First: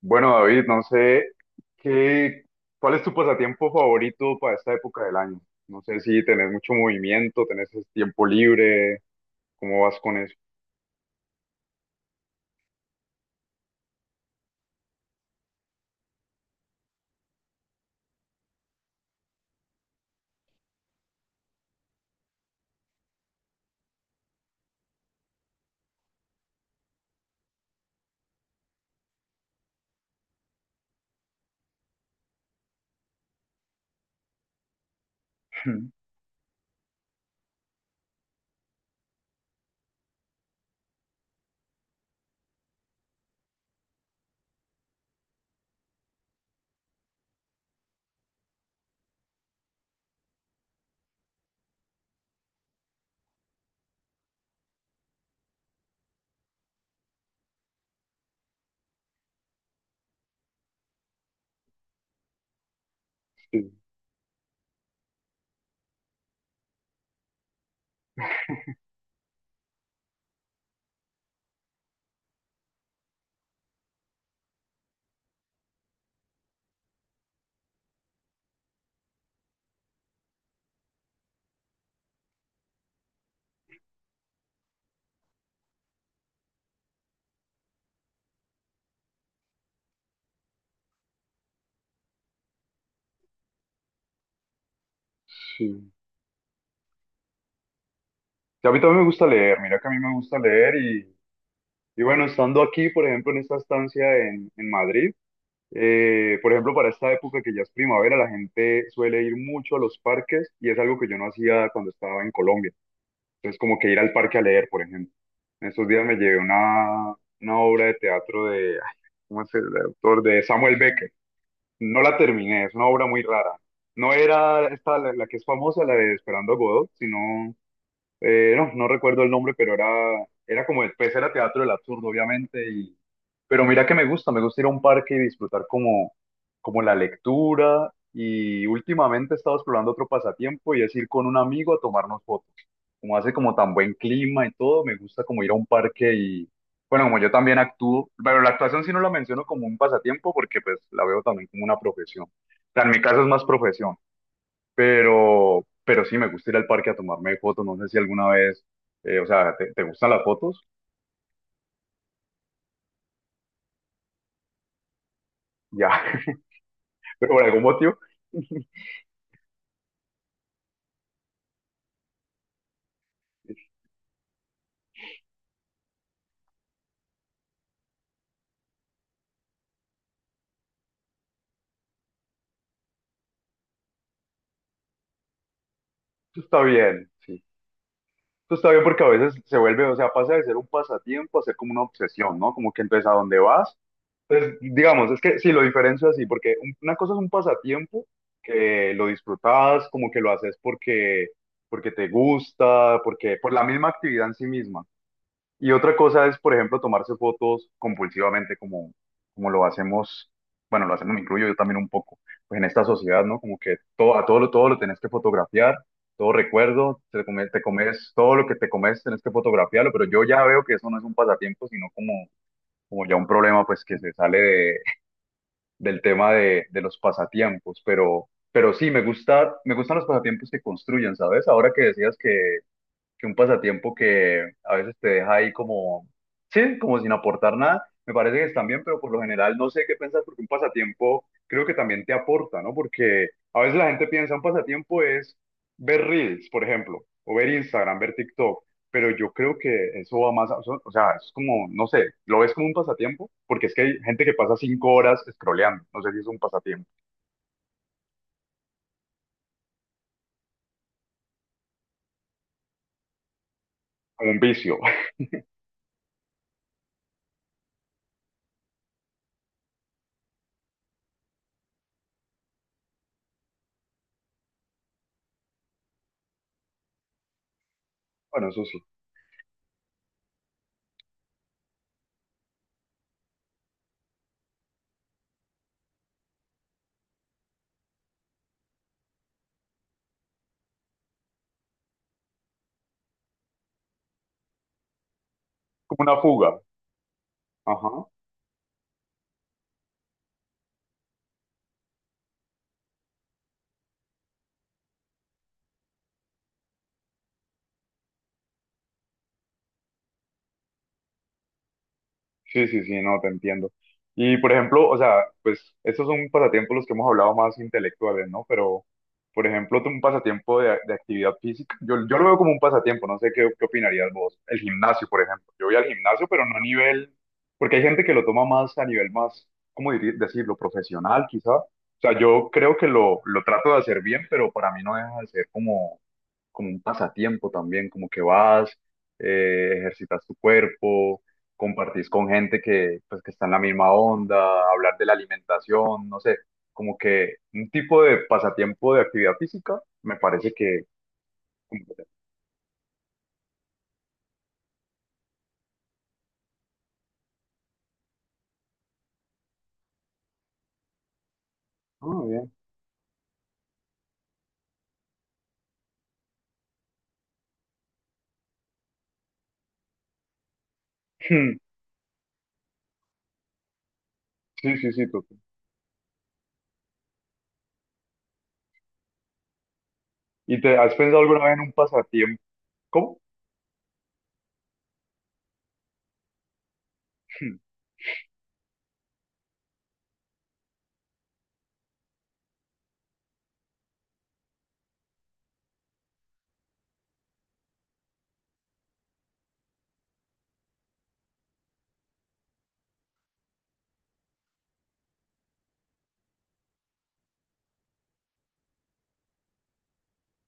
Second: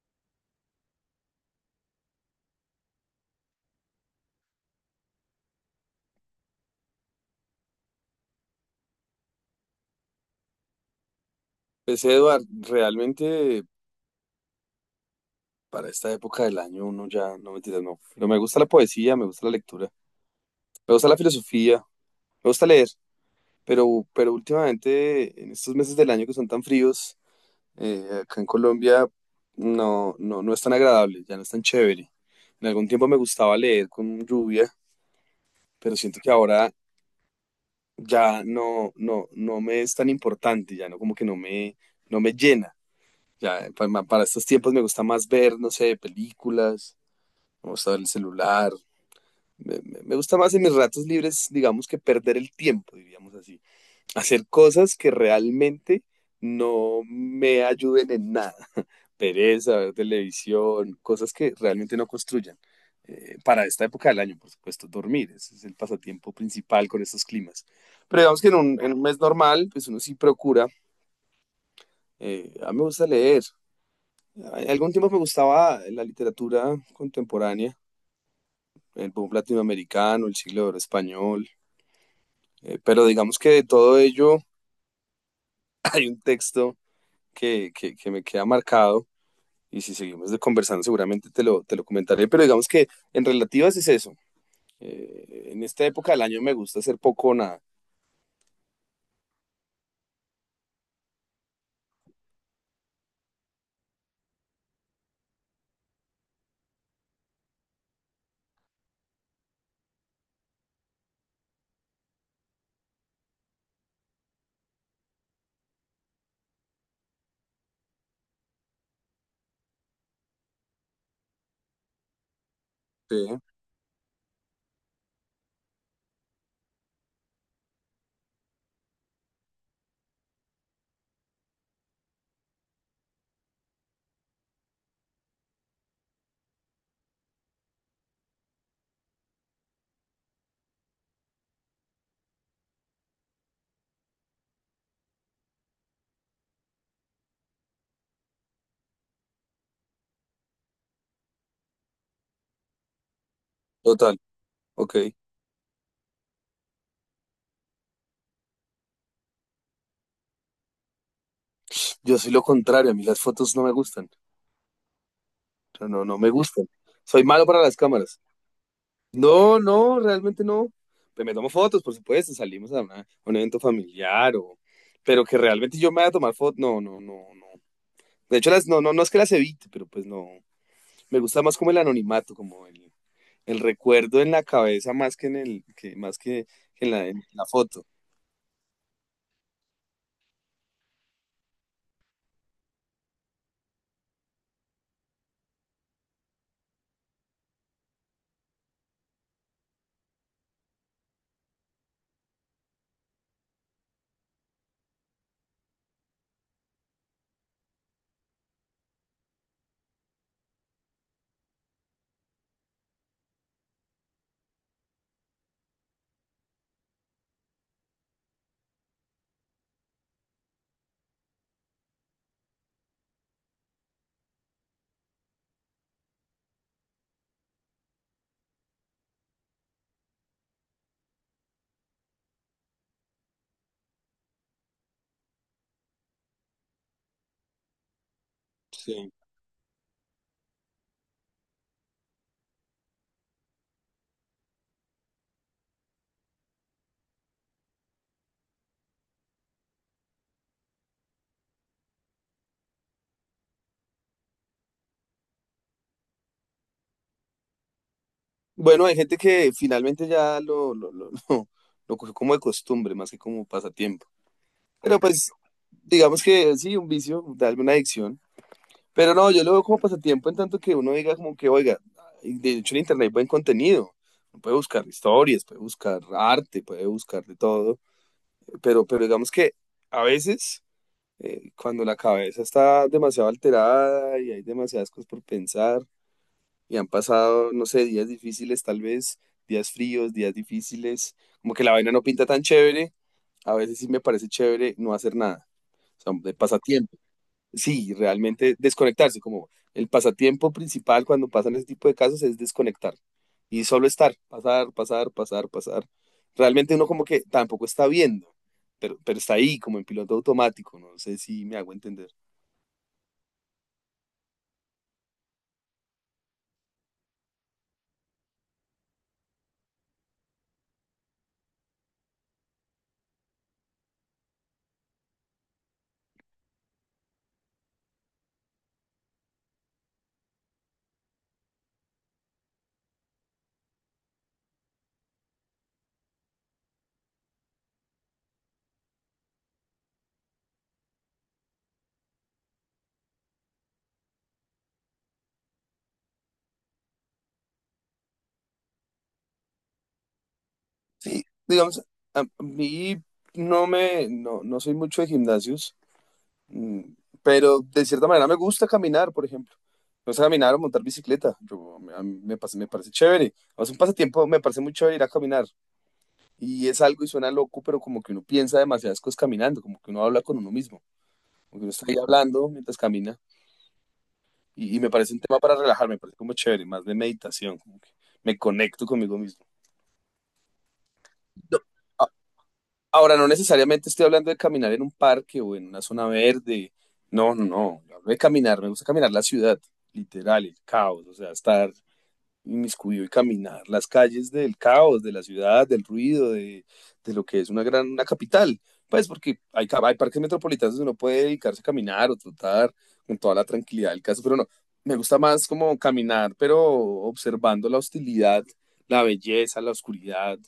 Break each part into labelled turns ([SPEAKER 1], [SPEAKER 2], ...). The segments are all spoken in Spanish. [SPEAKER 1] Bueno, David, no sé qué, ¿cuál es tu pasatiempo favorito para esta época del año? No sé si tenés mucho movimiento, tenés tiempo libre, ¿cómo vas con eso?
[SPEAKER 2] Pues Eduard, realmente para esta época del año uno ya, no mentiras, no. Pero me gusta la poesía, me gusta la lectura, me gusta la filosofía, me gusta leer, pero últimamente en estos meses del año que son tan fríos, acá en Colombia no, no, no es tan agradable, ya no es tan chévere. En algún tiempo me gustaba leer con lluvia, pero siento que ahora ya no, no, no me es tan importante, ya no como que no me, no me llena. Ya, para estos tiempos me gusta más ver, no sé, películas, me gusta ver el celular. Me gusta más en mis ratos libres, digamos, que perder el tiempo, diríamos así. Hacer cosas que realmente no me ayuden en nada. Pereza, ver televisión, cosas que realmente no construyan. Para
[SPEAKER 1] Sí,
[SPEAKER 2] esta época del año, por supuesto, dormir. Ese es el pasatiempo principal con estos climas. Pero digamos que en en un mes normal, pues uno sí procura. A mí me gusta leer. En algún tiempo me gustaba la literatura contemporánea, el boom latinoamericano, el siglo de oro español, pero digamos que de todo ello hay un texto que me queda marcado, y si seguimos de conversando seguramente te te lo comentaré, pero digamos que en relativas es eso. En esta
[SPEAKER 1] sí.
[SPEAKER 2] época del año me gusta hacer poco o nada.
[SPEAKER 1] Sí, a mí también me gusta leer, mira que a mí me gusta leer, y bueno, estando aquí, por ejemplo, en esta estancia en Madrid, por ejemplo, para esta época que ya es primavera, la gente suele ir mucho a los parques y es algo que yo no hacía cuando estaba en Colombia. Entonces, como que ir al parque a leer, por ejemplo. En estos días me llevé una obra de teatro de, ay, ¿cómo es el autor? De Samuel Beckett. No la terminé, es una obra muy
[SPEAKER 2] Sí,
[SPEAKER 1] rara. No era esta la que es famosa, la de Esperando a Godot, sino no, no recuerdo el nombre, era como, pues era teatro del absurdo, obviamente, pero mira que me gusta ir a un parque y disfrutar como la lectura, y últimamente he estado explorando otro pasatiempo y es ir con un amigo a tomarnos fotos. Como hace como tan buen clima y todo, me gusta como ir a un parque bueno, como yo también actúo, pero la actuación sí no la menciono como un pasatiempo porque pues la veo también como una profesión. O sea, en mi caso es más profesión,
[SPEAKER 2] total, ok.
[SPEAKER 1] pero sí, me gusta ir al parque a tomarme fotos. No sé si alguna vez, o sea, ¿te, te gustan las fotos?
[SPEAKER 2] Yo soy lo contrario, a mí las fotos no me gustan, o sea,
[SPEAKER 1] Ya,
[SPEAKER 2] no, no me gustan. Soy
[SPEAKER 1] pero por
[SPEAKER 2] malo para
[SPEAKER 1] algún
[SPEAKER 2] las
[SPEAKER 1] motivo,
[SPEAKER 2] cámaras. No, no, realmente no. Pues me tomo fotos, por supuesto, salimos a, una- a un evento
[SPEAKER 1] esto
[SPEAKER 2] familiar, o... pero que realmente yo me vaya a tomar fotos, no, no, no, no. De hecho, las, no, no, no es que las evite, pero pues no. Me gusta más como el anonimato, como el recuerdo en la cabeza más que en el, que, más que
[SPEAKER 1] está
[SPEAKER 2] en
[SPEAKER 1] bien,
[SPEAKER 2] en
[SPEAKER 1] sí.
[SPEAKER 2] la foto.
[SPEAKER 1] Esto está bien porque a veces se vuelve, o sea, pasa de ser un pasatiempo a ser como una obsesión, ¿no? Como que entonces a dónde vas. Entonces, digamos, es que sí, lo diferencio así, porque una cosa es un pasatiempo que lo disfrutas, como que lo haces porque, porque te gusta, porque por la misma actividad en sí misma. Y otra cosa es, por ejemplo, tomarse fotos compulsivamente como, como lo hacemos, bueno, lo hacemos, me incluyo yo también un poco, pues en esta sociedad, ¿no? Como que todo, a todo, todo lo tenés que fotografiar, todo recuerdo, te comes, todo lo que te comes tenés que fotografiarlo, pero yo ya veo que eso no es un pasatiempo, sino como, como ya un problema, pues que se sale del tema de los pasatiempos, pero sí, me gusta, me gustan los pasatiempos que construyen, ¿sabes? Ahora que decías que un pasatiempo que a veces te deja ahí como, sí, como sin aportar nada, me parece que están bien, pero
[SPEAKER 2] Sí.
[SPEAKER 1] por lo general no sé qué piensas porque un pasatiempo creo que también te aporta, ¿no? Porque a veces la gente piensa un pasatiempo es ver Reels, por ejemplo, o ver Instagram, ver TikTok, pero yo creo que eso va más, o sea, es como, no sé, lo ves como un pasatiempo, porque es que hay gente que pasa cinco horas scrolleando, no sé si es un pasatiempo,
[SPEAKER 2] Bueno, hay gente que finalmente ya lo cogió como de costumbre, más que como pasatiempo.
[SPEAKER 1] como un vicio,
[SPEAKER 2] Pero pues, digamos que sí, un vicio, darme una adicción. Pero no, yo lo veo como pasatiempo en tanto que uno diga como que, oiga, y de hecho en internet hay buen contenido. Uno puede buscar historias, puede buscar arte, puede buscar de todo.
[SPEAKER 1] bueno, eso sí,
[SPEAKER 2] Pero digamos que a veces, cuando la cabeza está demasiado alterada y hay demasiadas cosas por pensar y han pasado, no sé, días difíciles tal vez, días fríos, días difíciles, como que la vaina no pinta tan chévere, a veces sí me parece chévere no hacer nada. O
[SPEAKER 1] como
[SPEAKER 2] sea,
[SPEAKER 1] una
[SPEAKER 2] de
[SPEAKER 1] fuga,
[SPEAKER 2] pasatiempo sí,
[SPEAKER 1] ajá.
[SPEAKER 2] realmente desconectarse, como el pasatiempo principal cuando pasan ese tipo de casos es desconectar y solo estar, pasar, pasar, pasar, pasar. Realmente uno como que tampoco está viendo, pero está ahí como en piloto automático, no sé si me hago entender.
[SPEAKER 1] Sí, sí, sí, no, te entiendo. Y por ejemplo, o sea, pues estos son pasatiempos los que hemos hablado más intelectuales, ¿no? Pero, por ejemplo, tú un pasatiempo de actividad física, yo lo veo como un pasatiempo, no sé qué, qué opinarías vos. El gimnasio, por ejemplo. Yo voy al gimnasio, pero no a nivel, porque hay gente que lo toma más a nivel más, ¿cómo decirlo? Profesional, quizá. O sea, yo creo que lo trato de hacer bien, pero para mí no deja de ser como un pasatiempo también, como que vas, ejercitas tu cuerpo, compartís con gente que, pues, que está en la misma onda, hablar de la alimentación, no sé, como que un tipo de pasatiempo de actividad física, me parece que...
[SPEAKER 2] Sí, digamos,
[SPEAKER 1] como que-
[SPEAKER 2] a mí no me, no, no soy mucho de gimnasios, mm, pero de cierta manera me gusta caminar, por ejemplo. Me gusta caminar o montar bicicleta, yo, a mí
[SPEAKER 1] Ah,
[SPEAKER 2] me,
[SPEAKER 1] bien.
[SPEAKER 2] pas- me parece chévere. O sea, un pasatiempo me parece muy chévere ir a caminar, y es algo y suena loco, pero como que uno piensa demasiadas cosas caminando, como que uno habla con uno mismo, como que uno está ahí hablando mientras camina,
[SPEAKER 1] Sí,
[SPEAKER 2] y me
[SPEAKER 1] sí, sí,
[SPEAKER 2] parece un
[SPEAKER 1] tú.
[SPEAKER 2] tema para relajarme, me parece como chévere, más de meditación, como que me conecto conmigo mismo.
[SPEAKER 1] ¿Y te has pensado alguna vez
[SPEAKER 2] No,
[SPEAKER 1] en un
[SPEAKER 2] a-
[SPEAKER 1] pasatiempo?
[SPEAKER 2] ahora,
[SPEAKER 1] ¿Cómo?
[SPEAKER 2] no necesariamente estoy hablando de caminar en un parque o en una zona verde, no, no, no, yo hablo de caminar, me gusta caminar la ciudad, literal, el caos, o sea, estar inmiscuido y caminar las calles del caos, de la ciudad, del ruido, de lo que es una gran una capital. Pues porque hay parques metropolitanos donde uno puede dedicarse a caminar o trotar con toda la tranquilidad del caso, pero no, me gusta más como caminar, pero observando la hostilidad, la belleza, la oscuridad,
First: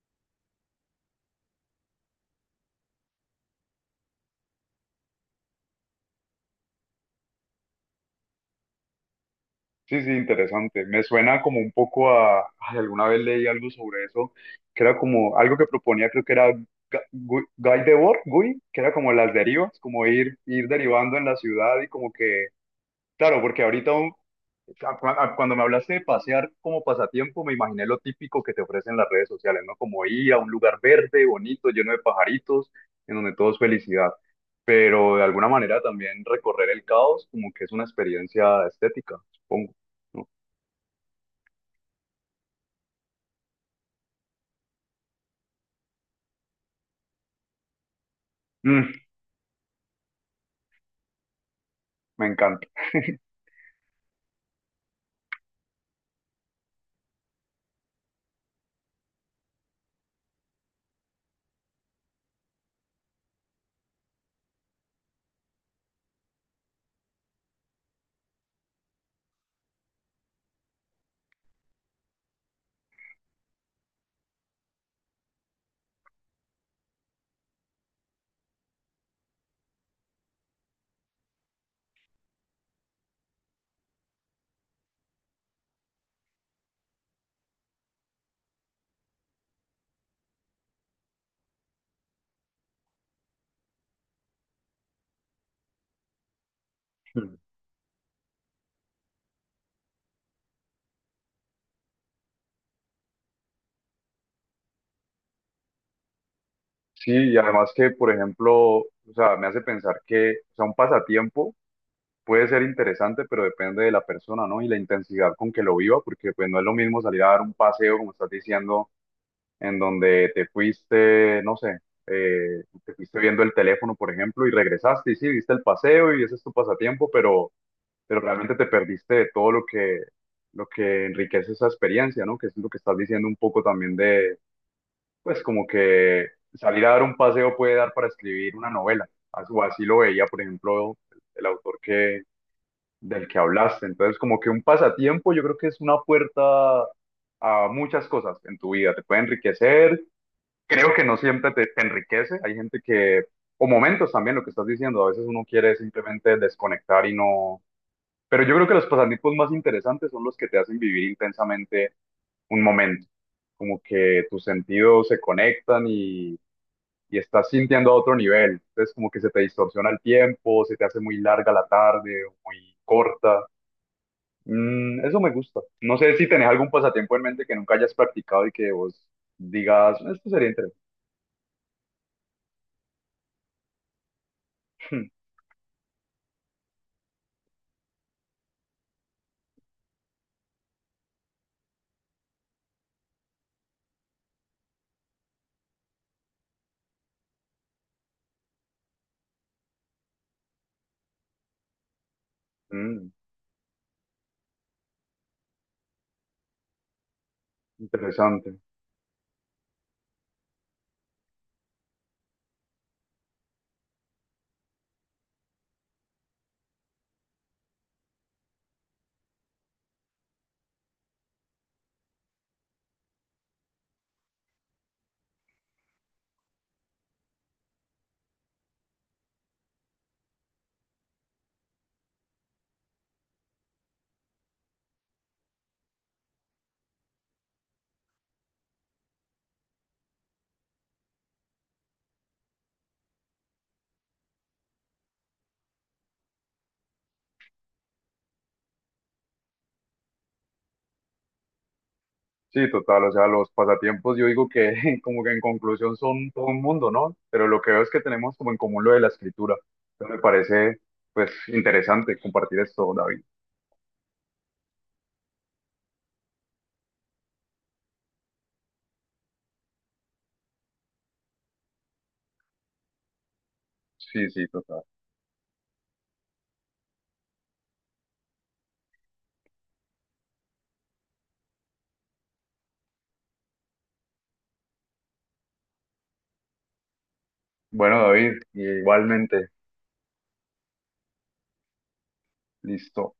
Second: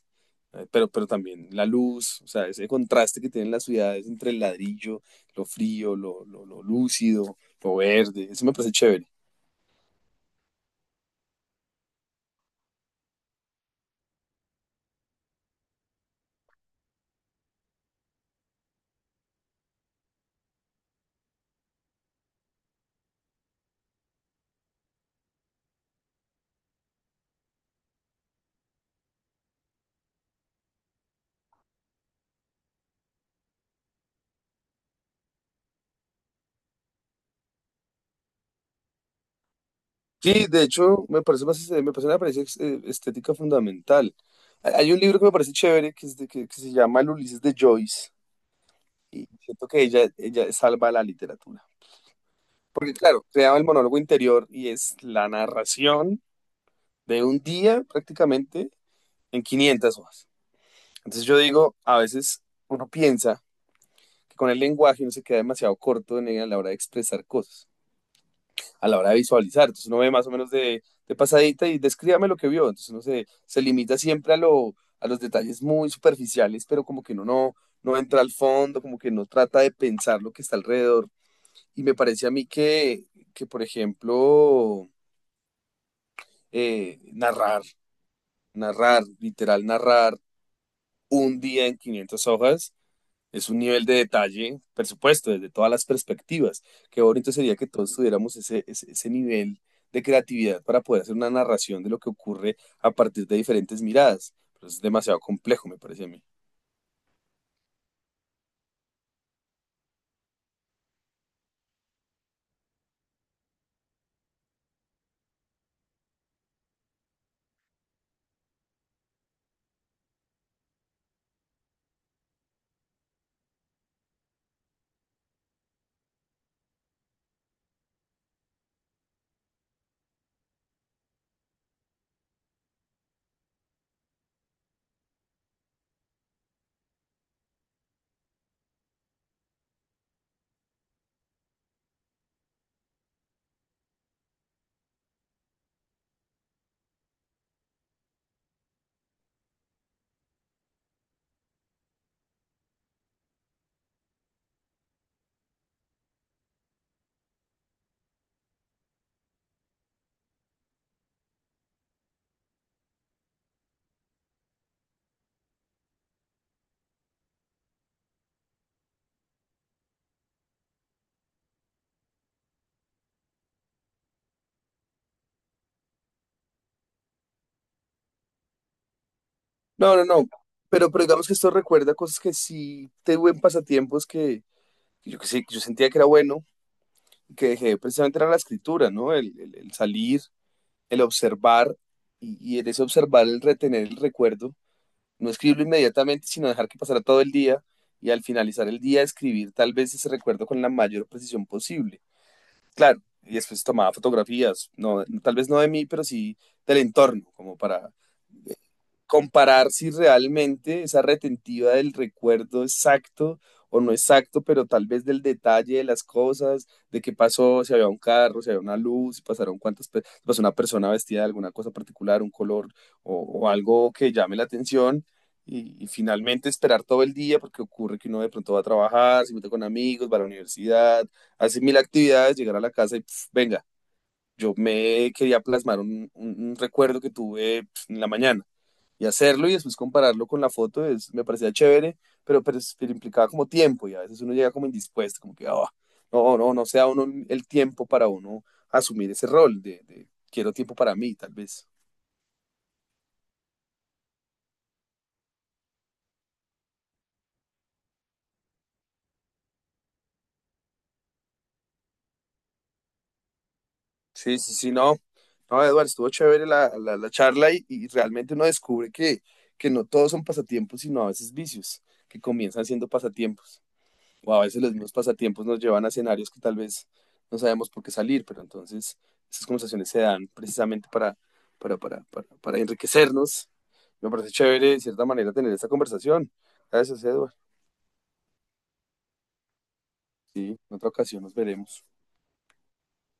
[SPEAKER 2] pero también la luz, o sea, ese contraste que tienen las ciudades entre el ladrillo, lo frío, lo lúcido, lo verde, eso me parece chévere.
[SPEAKER 1] Sí, sí, interesante. Me suena como un poco a, ay, alguna vez leí algo sobre eso, que era como algo que proponía, creo que era Guy Debord, Guy, que era como las derivas, como ir derivando en la ciudad y como que, claro, porque ahorita cuando me hablaste de pasear como pasatiempo, me imaginé lo típico que te ofrecen las redes sociales, ¿no? Como ir a un lugar verde, bonito, lleno de pajaritos, en donde todo es felicidad. Pero de alguna manera también recorrer el caos como que es una experiencia estética, supongo.
[SPEAKER 2] Sí, de hecho, me parece más, me parece una apariencia ex- estética fundamental. Hay un libro que me parece chévere que, es de- que se llama El Ulises de Joyce
[SPEAKER 1] Mm,
[SPEAKER 2] y siento que ella salva la literatura.
[SPEAKER 1] me encanta.
[SPEAKER 2] Porque claro, creaba el monólogo interior y es la narración de un día prácticamente en 500 hojas. Entonces yo digo, a veces uno piensa que con el lenguaje uno se queda demasiado corto en, a la hora de expresar cosas. A la hora de visualizar. Entonces uno ve más o menos de pasadita y descríbame lo que vio. Entonces uno se, se limita siempre a, lo, a los detalles muy superficiales, pero como que uno no, no entra al fondo, como que no trata de pensar lo que está alrededor. Y me parece a mí que por ejemplo, eh, narrar, literal, narrar un día en 500 hojas. Es un nivel de detalle, por supuesto, desde todas las perspectivas. Qué bonito
[SPEAKER 1] Mm.
[SPEAKER 2] sería que todos tuviéramos ese nivel de creatividad para poder hacer una narración de lo que ocurre a partir de diferentes miradas. Pero es demasiado complejo, me parece a mí.
[SPEAKER 1] Sí, y además que, por ejemplo, o sea, me hace pensar que, o sea, un pasatiempo puede ser interesante, pero depende de la persona, ¿no? Y la intensidad con que lo viva, porque pues no es lo mismo salir a dar un paseo, como estás diciendo, en donde te fuiste, no sé, te fuiste viendo el teléfono, por ejemplo, y regresaste y sí, viste el paseo y ese es tu pasatiempo, pero realmente te perdiste de todo lo que enriquece esa experiencia, ¿no? Que es lo que estás diciendo un poco también, pues como que salir a dar un paseo puede dar para escribir una novela. Así lo veía, por ejemplo, el autor que, del que hablaste. Entonces, como que un pasatiempo yo creo que es una puerta a muchas cosas en tu vida. Te puede enriquecer. Creo que no siempre te enriquece. Hay gente que, o momentos también, lo que estás diciendo, a veces uno quiere simplemente desconectar y no... Pero yo creo que los pasatiempos más interesantes son los que te hacen vivir intensamente un momento, como que tus sentidos se conectan y estás sintiendo a otro nivel. Entonces como que se te distorsiona el tiempo, se te hace muy larga la tarde o muy corta. Mm, eso me gusta. No sé si tenés algún pasatiempo en mente que nunca hayas practicado y que vos
[SPEAKER 2] No,
[SPEAKER 1] digas,
[SPEAKER 2] no, no.
[SPEAKER 1] esto sería interesante.
[SPEAKER 2] Pero digamos que esto recuerda cosas que sí tuve en pasatiempos que yo sentía que era bueno, que dejé precisamente era la escritura, ¿no? El salir, el observar y en ese observar, el retener el recuerdo. No escribirlo inmediatamente, sino dejar que pasara todo el día y al finalizar el día escribir tal vez ese recuerdo con la mayor precisión posible. Claro, y después tomaba fotografías, no, tal vez no de mí, pero sí del entorno, como para eh,
[SPEAKER 1] Interesante.
[SPEAKER 2] comparar si realmente esa retentiva del recuerdo exacto o no exacto, pero tal vez del detalle de las cosas, de qué pasó, si había un carro, si había una luz, si pasaron cuántas, pe- si pasó una persona vestida de alguna cosa particular, un color o, o algo que llame la atención. Y finalmente esperar todo el día, porque ocurre que uno de pronto va a trabajar, se mete con amigos, va a la universidad, hacer mil actividades, llegar a la casa y pf, venga, yo me quería plasmar un recuerdo que tuve pf, en la mañana, y hacerlo y después compararlo con la foto es, me parecía chévere, pero implicaba como tiempo y a veces uno llega como indispuesto, como que ah, no, no, no sea uno el tiempo para uno asumir ese rol de quiero tiempo para mí, tal vez.
[SPEAKER 1] Sí, total, o sea, los pasatiempos yo digo que como que en conclusión son todo un mundo, ¿no? Pero lo que veo es que tenemos como en común lo de la escritura. Entonces me parece pues interesante compartir esto, David.
[SPEAKER 2] Sí, sí, sí, no. No, Eduardo, estuvo chévere la charla y realmente uno descubre que no todos son pasatiempos, sino a veces vicios que comienzan siendo pasatiempos.
[SPEAKER 1] Sí,
[SPEAKER 2] O a
[SPEAKER 1] sí,
[SPEAKER 2] veces los
[SPEAKER 1] total.
[SPEAKER 2] mismos pasatiempos nos llevan a escenarios que tal vez no sabemos por qué salir, pero entonces esas conversaciones se dan precisamente para enriquecernos. Me parece chévere, de cierta manera, tener esta conversación. Gracias, Edward.
[SPEAKER 1] Bueno, David, igualmente,
[SPEAKER 2] Sí, en otra ocasión nos veremos.
[SPEAKER 1] listo.